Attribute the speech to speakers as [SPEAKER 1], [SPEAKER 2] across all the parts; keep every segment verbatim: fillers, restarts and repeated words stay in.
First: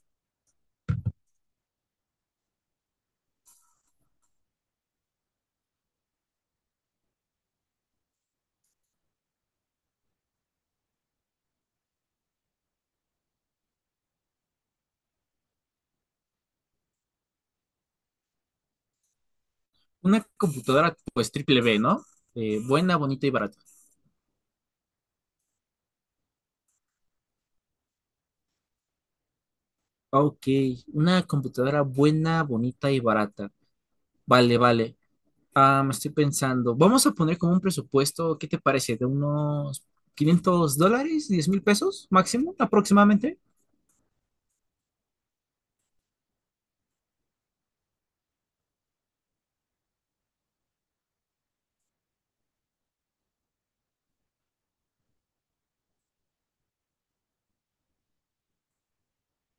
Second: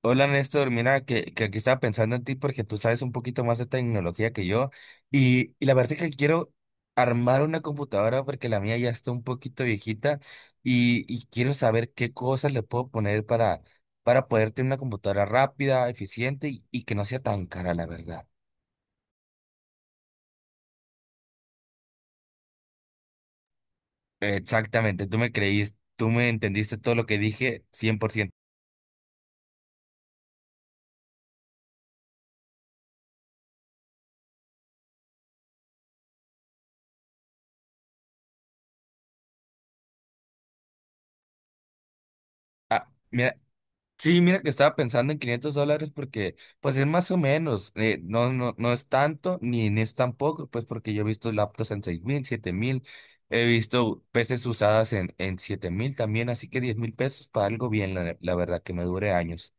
[SPEAKER 1] Hola Néstor, mira que, que aquí estaba pensando en ti porque tú sabes un poquito más de tecnología que yo y, y la verdad es que quiero armar una computadora porque la mía ya está un poquito viejita y, y quiero saber qué cosas le puedo poner para, para poder tener una computadora rápida, eficiente y, y que no sea tan cara, la verdad.
[SPEAKER 2] Una computadora pues triple B, ¿no? Eh, buena, bonita y barata.
[SPEAKER 1] Exactamente, tú me creíste, tú me entendiste todo lo que dije cien por ciento.
[SPEAKER 2] Ah, Ok, una computadora buena, bonita y barata. Vale, vale. Ah, me estoy pensando, vamos a poner como un presupuesto, ¿qué te parece? ¿De unos quinientos dólares, diez mil pesos máximo
[SPEAKER 1] Ah, mira,
[SPEAKER 2] aproximadamente?
[SPEAKER 1] sí, mira que estaba pensando en quinientos dólares porque pues es más o menos, eh, no, no, no es tanto ni, ni es tampoco, pues porque yo he visto laptops en seis mil, siete mil, he visto peces usadas en, en siete mil también, así que diez mil pesos para algo bien, la, la verdad que me dure años.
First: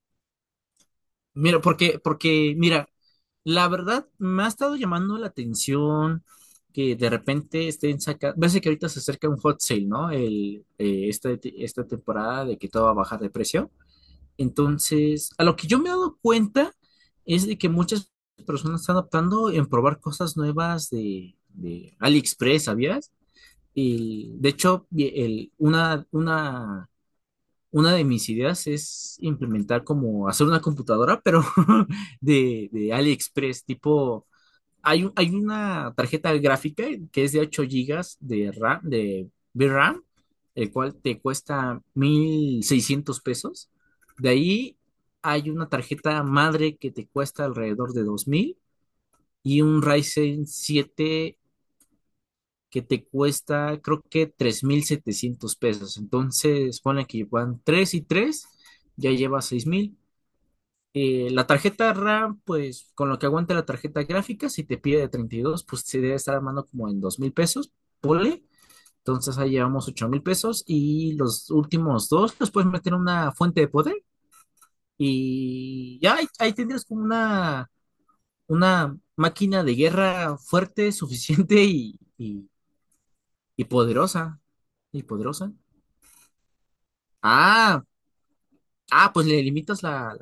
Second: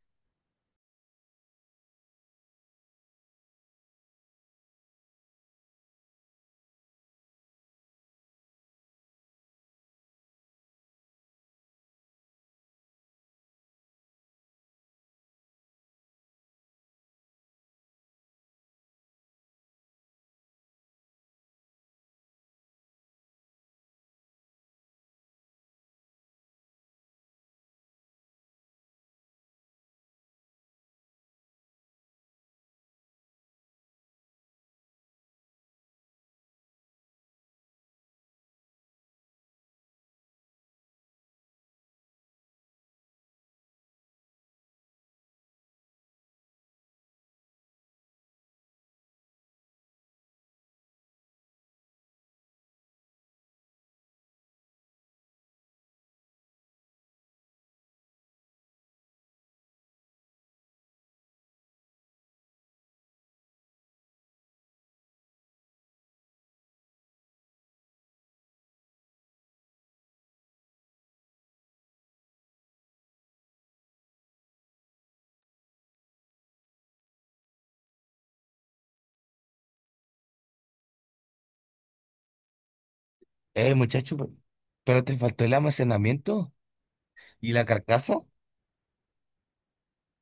[SPEAKER 2] Mira, porque, porque, mira, la verdad me ha estado llamando la atención que de repente estén sacando, ves que ahorita se acerca un hot sale, ¿no? El, eh, esta, esta temporada de que todo va a bajar de precio. Entonces, a lo que yo me he dado cuenta es de que muchas personas están optando en probar cosas nuevas de, de AliExpress, ¿sabías? Y de hecho, y el- una, una, una de mis ideas es implementar como hacer una computadora, pero de, de AliExpress, tipo hay, un- hay una tarjeta gráfica que es de ocho gigas de RAM, de V R A M, el cual te cuesta mil seiscientos pesos. De ahí hay una tarjeta madre que te cuesta alrededor de dos mil y un Ryzen siete que te cuesta creo que tres mil setecientos pesos. Entonces, ponle que van tres y tres, ya lleva seis mil. Eh, la tarjeta RAM, pues con lo que aguante la tarjeta gráfica, si te pide de treinta y dos, pues se debe estar armando como en dos mil pesos, ponle. Entonces ahí llevamos ocho mil pesos y los últimos dos los puedes meter en una fuente de poder y ya ahí, ahí tendrías como una, una máquina de guerra fuerte, suficiente y, y- y
[SPEAKER 1] Eh, muchacho, pe-
[SPEAKER 2] poderosa.
[SPEAKER 1] pero
[SPEAKER 2] Y
[SPEAKER 1] te faltó el
[SPEAKER 2] poderosa.
[SPEAKER 1] almacenamiento y la
[SPEAKER 2] Ah,
[SPEAKER 1] carcasa.
[SPEAKER 2] ah, pues le limitas la.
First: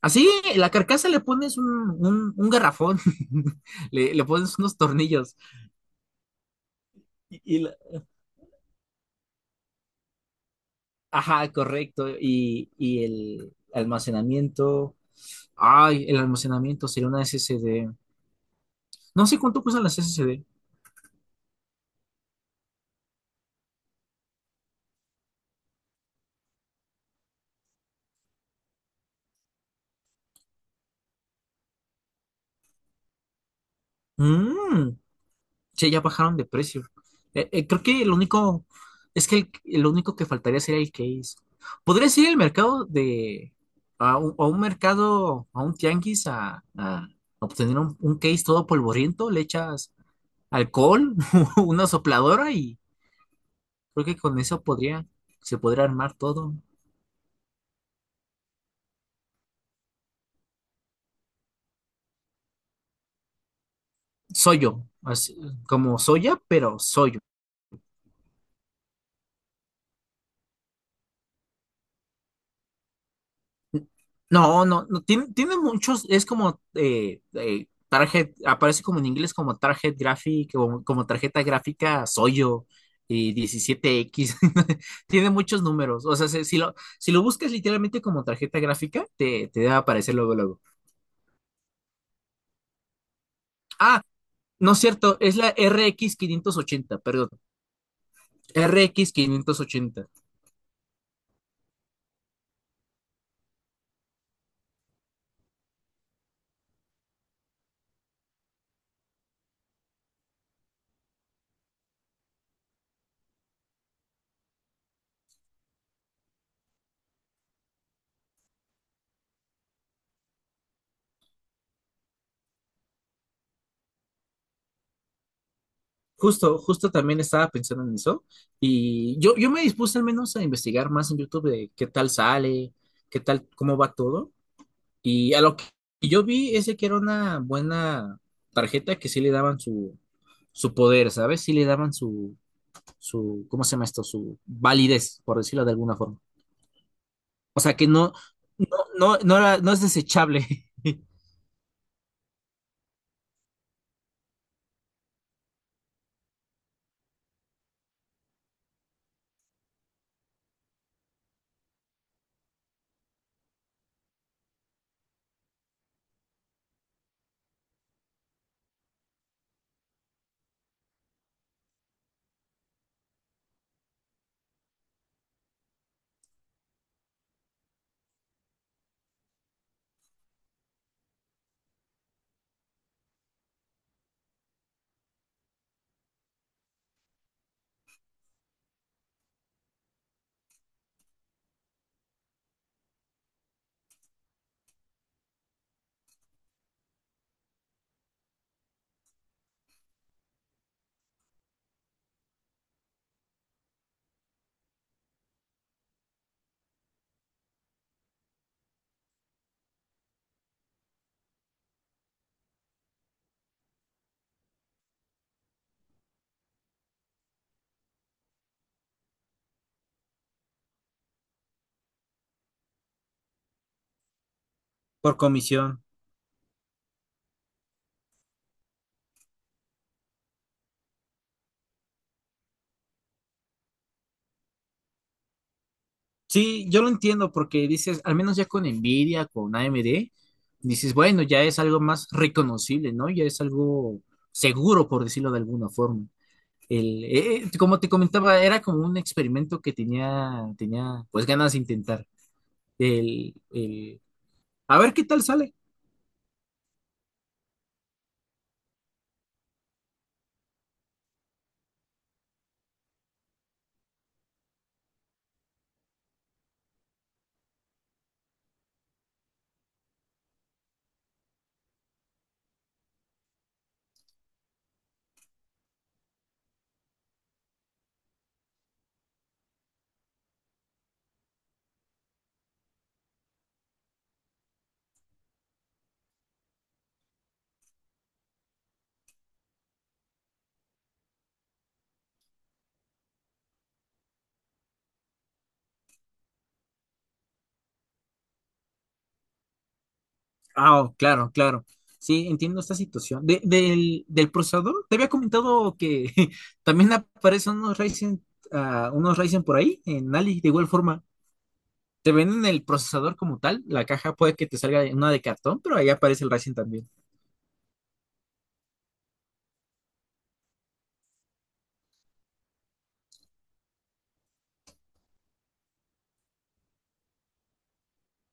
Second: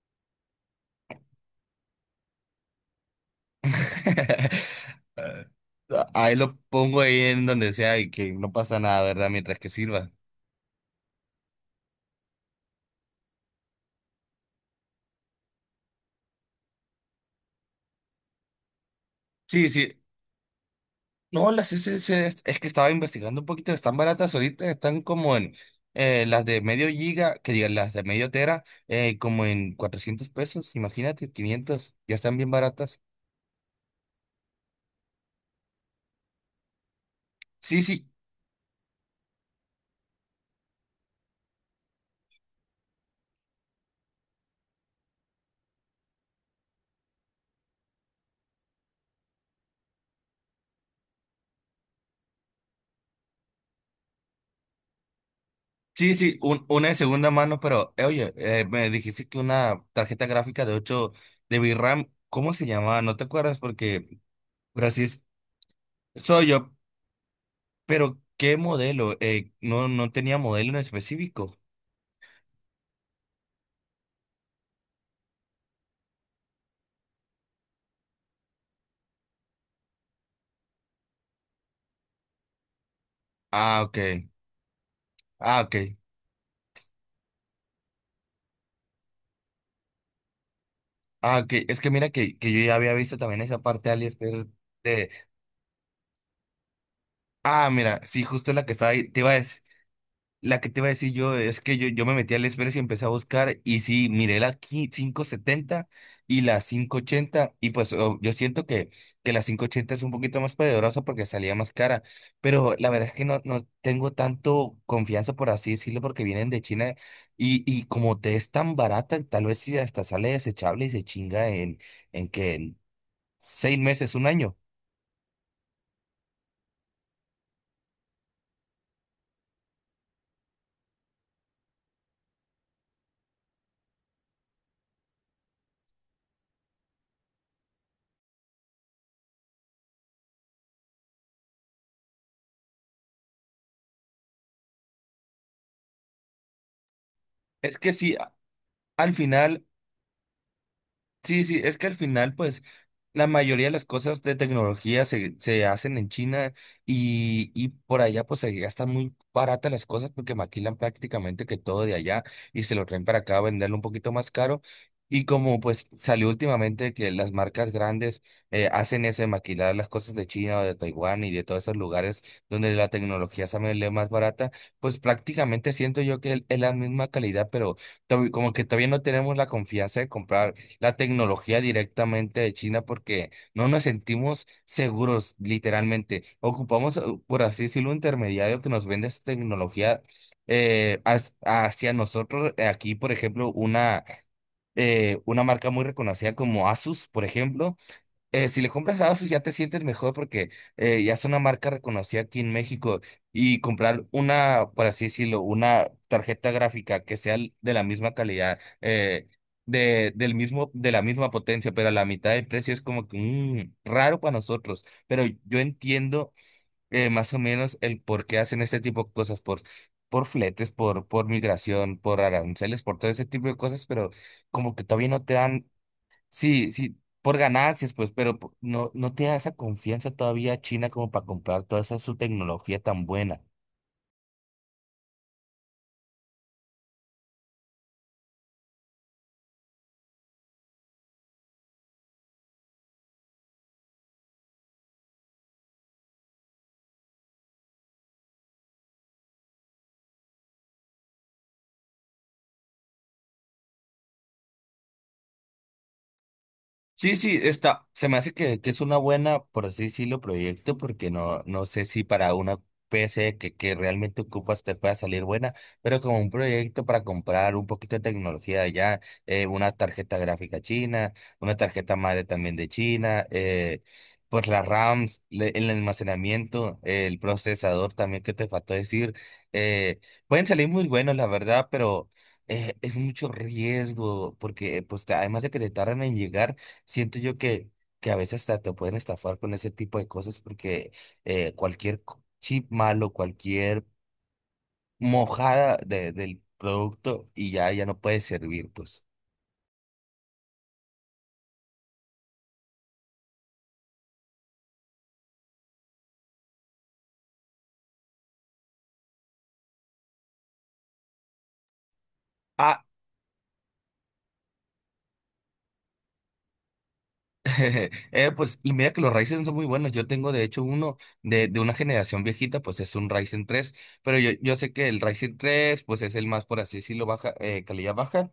[SPEAKER 2] Así, la carcasa le pones un, un, un garrafón, le, le pones unos tornillos.
[SPEAKER 1] Ah, ahí lo pongo ahí
[SPEAKER 2] Y,
[SPEAKER 1] en
[SPEAKER 2] y
[SPEAKER 1] donde
[SPEAKER 2] la-
[SPEAKER 1] sea y que no pasa nada, ¿verdad? Mientras que sirva.
[SPEAKER 2] ajá, correcto. Y, y el almacenamiento. Ay, el almacenamiento sería una S S D. No sé cuánto
[SPEAKER 1] Sí,
[SPEAKER 2] cuestan las
[SPEAKER 1] sí,
[SPEAKER 2] S S D.
[SPEAKER 1] No, las S S Ds, es es que estaba investigando un poquito, están baratas ahorita, están como en eh, las de medio giga, que digan las de medio tera, eh, como en cuatrocientos pesos, imagínate, quinientos ya están bien baratas.
[SPEAKER 2] Mm, sí, ya bajaron de precio. Eh, eh, creo
[SPEAKER 1] Sí,
[SPEAKER 2] que
[SPEAKER 1] sí,
[SPEAKER 2] el único, es que el, el único que faltaría sería el case. Podría ir al mercado de, a un, a un mercado, a un tianguis, a, a obtener un, un case todo polvoriento, le echas alcohol, una sopladora y creo que con eso podría, se podría armar
[SPEAKER 1] sí, sí,
[SPEAKER 2] todo.
[SPEAKER 1] un- una de segunda mano, pero eh, oye, eh, me dijiste que una tarjeta gráfica de ocho de V RAM, ¿cómo se llamaba? No te acuerdas porque,
[SPEAKER 2] Soyo,
[SPEAKER 1] pero así es,
[SPEAKER 2] así, como soya,
[SPEAKER 1] soy yo,
[SPEAKER 2] pero soyo.
[SPEAKER 1] pero ¿qué modelo? Eh, no, no tenía modelo en específico.
[SPEAKER 2] No, no, no, tiene, tiene muchos, es como eh, eh, target, aparece como en inglés como target graphic, como, como, tarjeta gráfica Soyo y
[SPEAKER 1] Ah, ok,
[SPEAKER 2] diecisiete equis tiene
[SPEAKER 1] ah,
[SPEAKER 2] muchos
[SPEAKER 1] ok.
[SPEAKER 2] números, o sea, si, si lo, si lo buscas literalmente como tarjeta gráfica, te, te va aparecer luego, luego.
[SPEAKER 1] Ah, que es que mira que, que yo ya había visto también esa parte de
[SPEAKER 2] Ah,
[SPEAKER 1] AliExpress
[SPEAKER 2] no es
[SPEAKER 1] de...
[SPEAKER 2] cierto, es la R X ochenta. Perdón,
[SPEAKER 1] Ah, mira, sí, justo la que estaba ahí,
[SPEAKER 2] rx
[SPEAKER 1] te iba a decir,
[SPEAKER 2] ochenta.
[SPEAKER 1] la que te iba a decir yo es que yo, yo me metí a AliExpress y empecé a buscar y sí, miré la qui- quinientos setenta y la quinientos ochenta y pues oh, yo siento que, que la quinientos ochenta es un poquito más poderosa porque salía más cara, pero la verdad es que no, no tengo tanto confianza por así decirlo porque vienen de China y, y como te es tan barata, tal vez si hasta sale desechable y se chinga en, en que... Seis meses, un año.
[SPEAKER 2] Justo, justo, también estaba pensando en eso y yo, yo me dispuse al menos a investigar más en YouTube de qué tal sale, qué tal, cómo va todo, y a lo que yo vi, ese que era una buena tarjeta que sí le daban su, su, poder, ¿sabes? Sí le daban su, su, ¿cómo se llama esto? Su validez, por decirlo de alguna forma. O
[SPEAKER 1] Es
[SPEAKER 2] sea que
[SPEAKER 1] que
[SPEAKER 2] no,
[SPEAKER 1] si a-
[SPEAKER 2] no,
[SPEAKER 1] al
[SPEAKER 2] no, no, era-
[SPEAKER 1] final
[SPEAKER 2] no es desechable.
[SPEAKER 1] sí, sí, es que al final, pues, la mayoría de las cosas de tecnología se, se hacen en China y, y por allá, pues, se gastan muy baratas las cosas porque maquilan prácticamente que todo de allá y se lo traen para acá a venderlo un poquito más caro. Y como, pues, salió últimamente que las marcas grandes eh, hacen eso de maquilar las cosas de China o de Taiwán y de todos esos lugares donde la tecnología sale más barata, pues, prácticamente siento yo que es la misma calidad, pero to- como que todavía no tenemos la confianza de comprar la tecnología directamente de China porque no nos sentimos seguros, literalmente. Ocupamos, eh, por así decirlo, un intermediario que nos vende esta tecnología eh, has- hacia nosotros. Eh, Aquí, por ejemplo, una, eh, una marca muy reconocida como Asus, por ejemplo, eh, si le compras a ASUS ya te sientes mejor porque eh, ya es una marca reconocida aquí en México y comprar una, por así decirlo, una tarjeta gráfica que sea l- de la misma calidad, eh, de, del mismo, de la misma potencia, pero a la mitad del precio es como que mm, raro para nosotros. Pero yo entiendo eh, más o menos el por qué hacen este tipo de cosas, por, por fletes, por, por migración, por aranceles, por todo ese tipo de cosas, pero como que todavía
[SPEAKER 2] Por
[SPEAKER 1] no te dan
[SPEAKER 2] comisión.
[SPEAKER 1] sí, sí, por ganancias, pues, pero po- no, no te da esa confianza todavía China como para comprar toda esa su tecnología tan buena.
[SPEAKER 2] Sí, yo lo entiendo porque dices, al menos ya con Nvidia, con A M D, dices, bueno, ya es algo más reconocible, ¿no? Ya es algo seguro, por decirlo de alguna forma. El, eh, eh, como te comentaba, era como un experimento que tenía, tenía pues ganas de intentar. El, el, a ver qué tal sale.
[SPEAKER 1] Sí, sí, está. Se me hace que, que es una buena, por así decirlo, proyecto, porque no, no sé si para una P C que, que realmente ocupas te pueda salir buena, pero como un proyecto para comprar un poquito de tecnología de allá, eh, una tarjeta gráfica china, una tarjeta madre también de China, eh, pues las RAMs, le- el almacenamiento, eh, el procesador también que te faltó decir, eh, pueden salir muy buenos, la verdad, pero eh, es mucho riesgo, porque pues te- además de que te tardan en llegar, siento yo que, que a veces hasta te pueden estafar con ese tipo de cosas porque eh, cualquier co- chip malo, cualquier mojada de- del producto y ya, ya no puede servir, pues.
[SPEAKER 2] Ah, oh, claro, claro. Sí, entiendo esta situación. De- del, del procesador, te había comentado que también aparecen unos Ryzen, ah, unos Ryzen por ahí, en Ali, de igual forma. Te venden el
[SPEAKER 1] Ah,
[SPEAKER 2] procesador como tal, la caja puede que te salga una de cartón, pero ahí aparece el Ryzen también.
[SPEAKER 1] eh, pues, y mira que los Ryzen son muy buenos. Yo tengo, de hecho, uno de, de una generación viejita, pues es un Ryzen tres, pero yo, yo sé que el Ryzen tres pues es el más, por así decirlo, baja, eh, calidad baja.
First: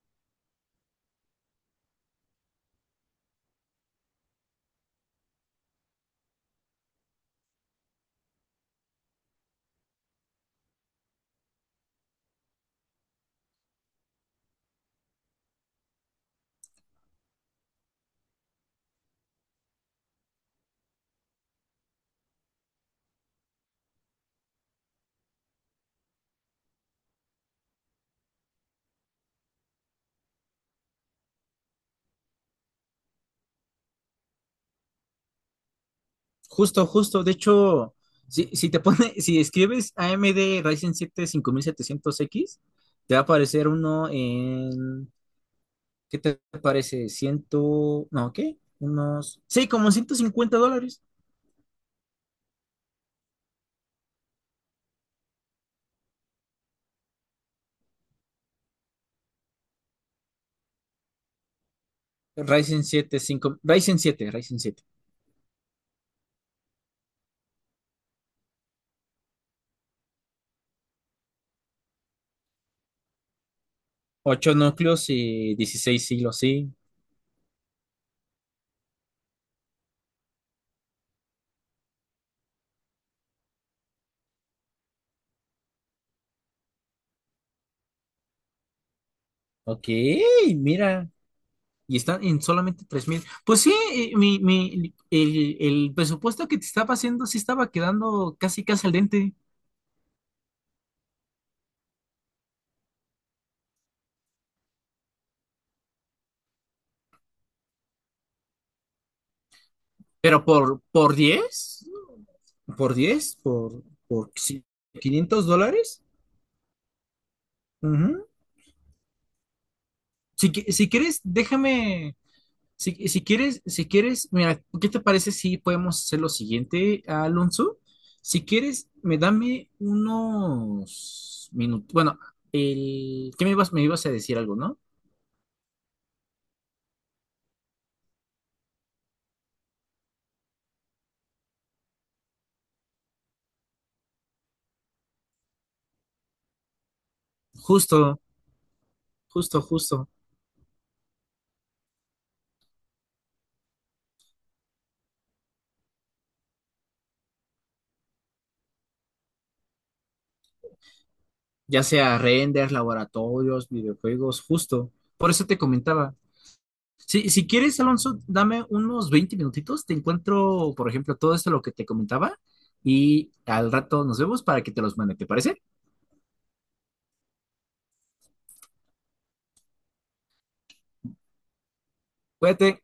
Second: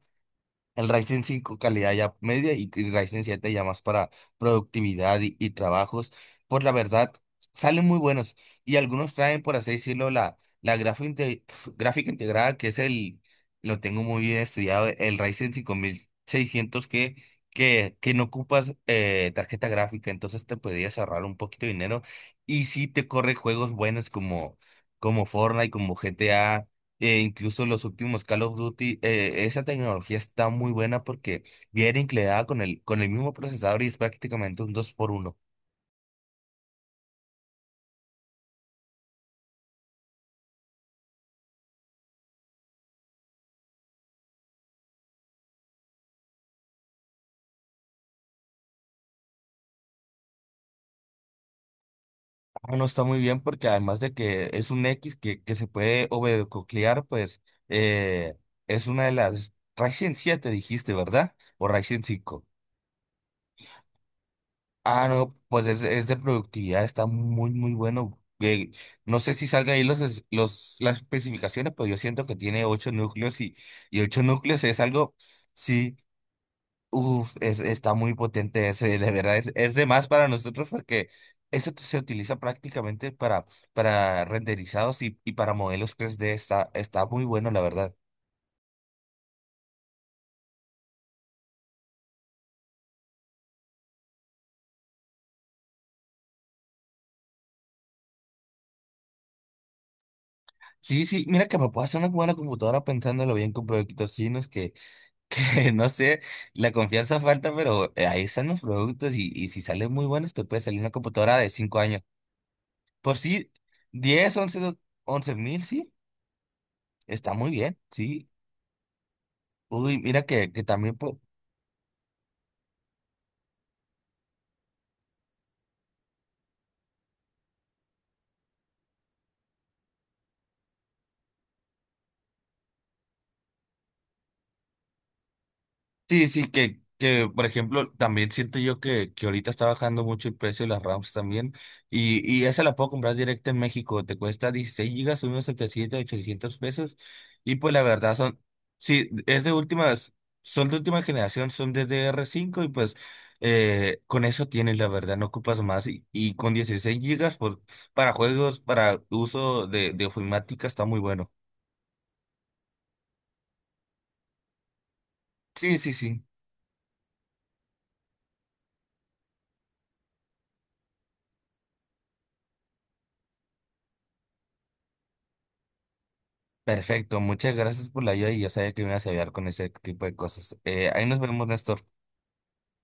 [SPEAKER 1] El Ryzen cinco calidad ya media y el Ryzen siete ya más para productividad y, y trabajos. Por la verdad, salen muy buenos. Y algunos traen, por así decirlo, la, la grafo inte- pf, gráfica integrada, que es el, lo tengo muy bien estudiado, el Ryzen cinco mil seiscientos que, que, que no ocupas eh, tarjeta gráfica. Entonces te podrías ahorrar un poquito de dinero. Y sí te corre juegos buenos como, como Fortnite, como G T A. Eh, incluso los últimos Call of Duty, eh, esa tecnología está muy buena porque viene incluida con el, con el mismo procesador y es prácticamente un dos por uno.
[SPEAKER 2] Justo, justo, de hecho, si, si te pone, si escribes A M D Ryzen siete cinco mil setecientos X, te va a aparecer uno en, ¿qué te parece? Ciento, no, ¿qué? Unos, sí, como ciento cincuenta dólares.
[SPEAKER 1] Ah, no está muy bien porque además de que es un X que, que se puede overclockear, pues eh, es una de las Ryzen siete dijiste, ¿verdad? O Ryzen cinco.
[SPEAKER 2] Ryzen siete, cinco, Ryzen siete, Ryzen siete.
[SPEAKER 1] Ah, no, pues es, es de productividad, está muy, muy bueno. Eh, no sé si salga ahí los, es- los, las especificaciones, pero yo siento que tiene ocho núcleos y, y ocho
[SPEAKER 2] Ocho
[SPEAKER 1] núcleos es
[SPEAKER 2] núcleos
[SPEAKER 1] algo...
[SPEAKER 2] y
[SPEAKER 1] Sí,
[SPEAKER 2] dieciséis hilos, sí.
[SPEAKER 1] uf, es, está muy potente ese, de verdad, es, es de más para nosotros porque eso se utiliza prácticamente para, para renderizados y, y para modelos tres d está, está muy bueno, la verdad.
[SPEAKER 2] Ok, mira, y están en solamente tres mil. Pues sí, eh, mi, mi- el, el presupuesto que te estaba haciendo sí estaba quedando casi casi al dente.
[SPEAKER 1] Sí, sí, mira que me puedo hacer una buena computadora pensándolo bien con productos chinos que, no sé, la confianza falta, pero eh, ahí están los productos y, y si salen muy buenos
[SPEAKER 2] Pero
[SPEAKER 1] te puede salir
[SPEAKER 2] por,
[SPEAKER 1] una
[SPEAKER 2] por
[SPEAKER 1] computadora de
[SPEAKER 2] diez
[SPEAKER 1] cinco años.
[SPEAKER 2] por
[SPEAKER 1] Por
[SPEAKER 2] diez
[SPEAKER 1] sí,
[SPEAKER 2] por, por
[SPEAKER 1] diez once
[SPEAKER 2] si-
[SPEAKER 1] do- 11
[SPEAKER 2] quinientos
[SPEAKER 1] mil, sí,
[SPEAKER 2] dólares.
[SPEAKER 1] está muy bien, sí.
[SPEAKER 2] Ujú.
[SPEAKER 1] Uy, mira que,
[SPEAKER 2] Si,
[SPEAKER 1] que
[SPEAKER 2] qui- si
[SPEAKER 1] también... po-
[SPEAKER 2] quieres, déjame. Si, si quieres, si quieres, mira, ¿qué te parece si podemos hacer lo siguiente, Alonso? Si quieres, me dame unos minutos. Bueno, el, ¿qué me ibas, me ibas a decir algo, no?
[SPEAKER 1] Sí, sí, que, que por ejemplo, también siento yo que, que ahorita está bajando mucho el precio de las RAMs también. Y, y esa la puedo comprar directa en México. Te cuesta dieciséis gigas, unos setecientos ochocientos pesos. Y pues la verdad
[SPEAKER 2] Justo.
[SPEAKER 1] son, sí, es de
[SPEAKER 2] Justo, justo.
[SPEAKER 1] últimas, son de última generación, son de D R cinco y pues eh, con eso tienes, la verdad, no ocupas más. Y, y con dieciséis gigas, pues para juegos, para uso de, de ofimática está muy bueno.
[SPEAKER 2] Ya sea renders, laboratorios, videojuegos, justo. Por eso te
[SPEAKER 1] Sí, sí,
[SPEAKER 2] comentaba.
[SPEAKER 1] sí.
[SPEAKER 2] Si, si quieres, Alonso, dame unos veinte minutitos. Te encuentro, por ejemplo, todo esto lo que te comentaba y al rato nos vemos para que te los mande. ¿Te parece?
[SPEAKER 1] Perfecto, muchas gracias por la ayuda y ya sabía que me ibas a ayudar con ese tipo de cosas. Eh, ahí nos vemos, Néstor.
[SPEAKER 2] Cuídate.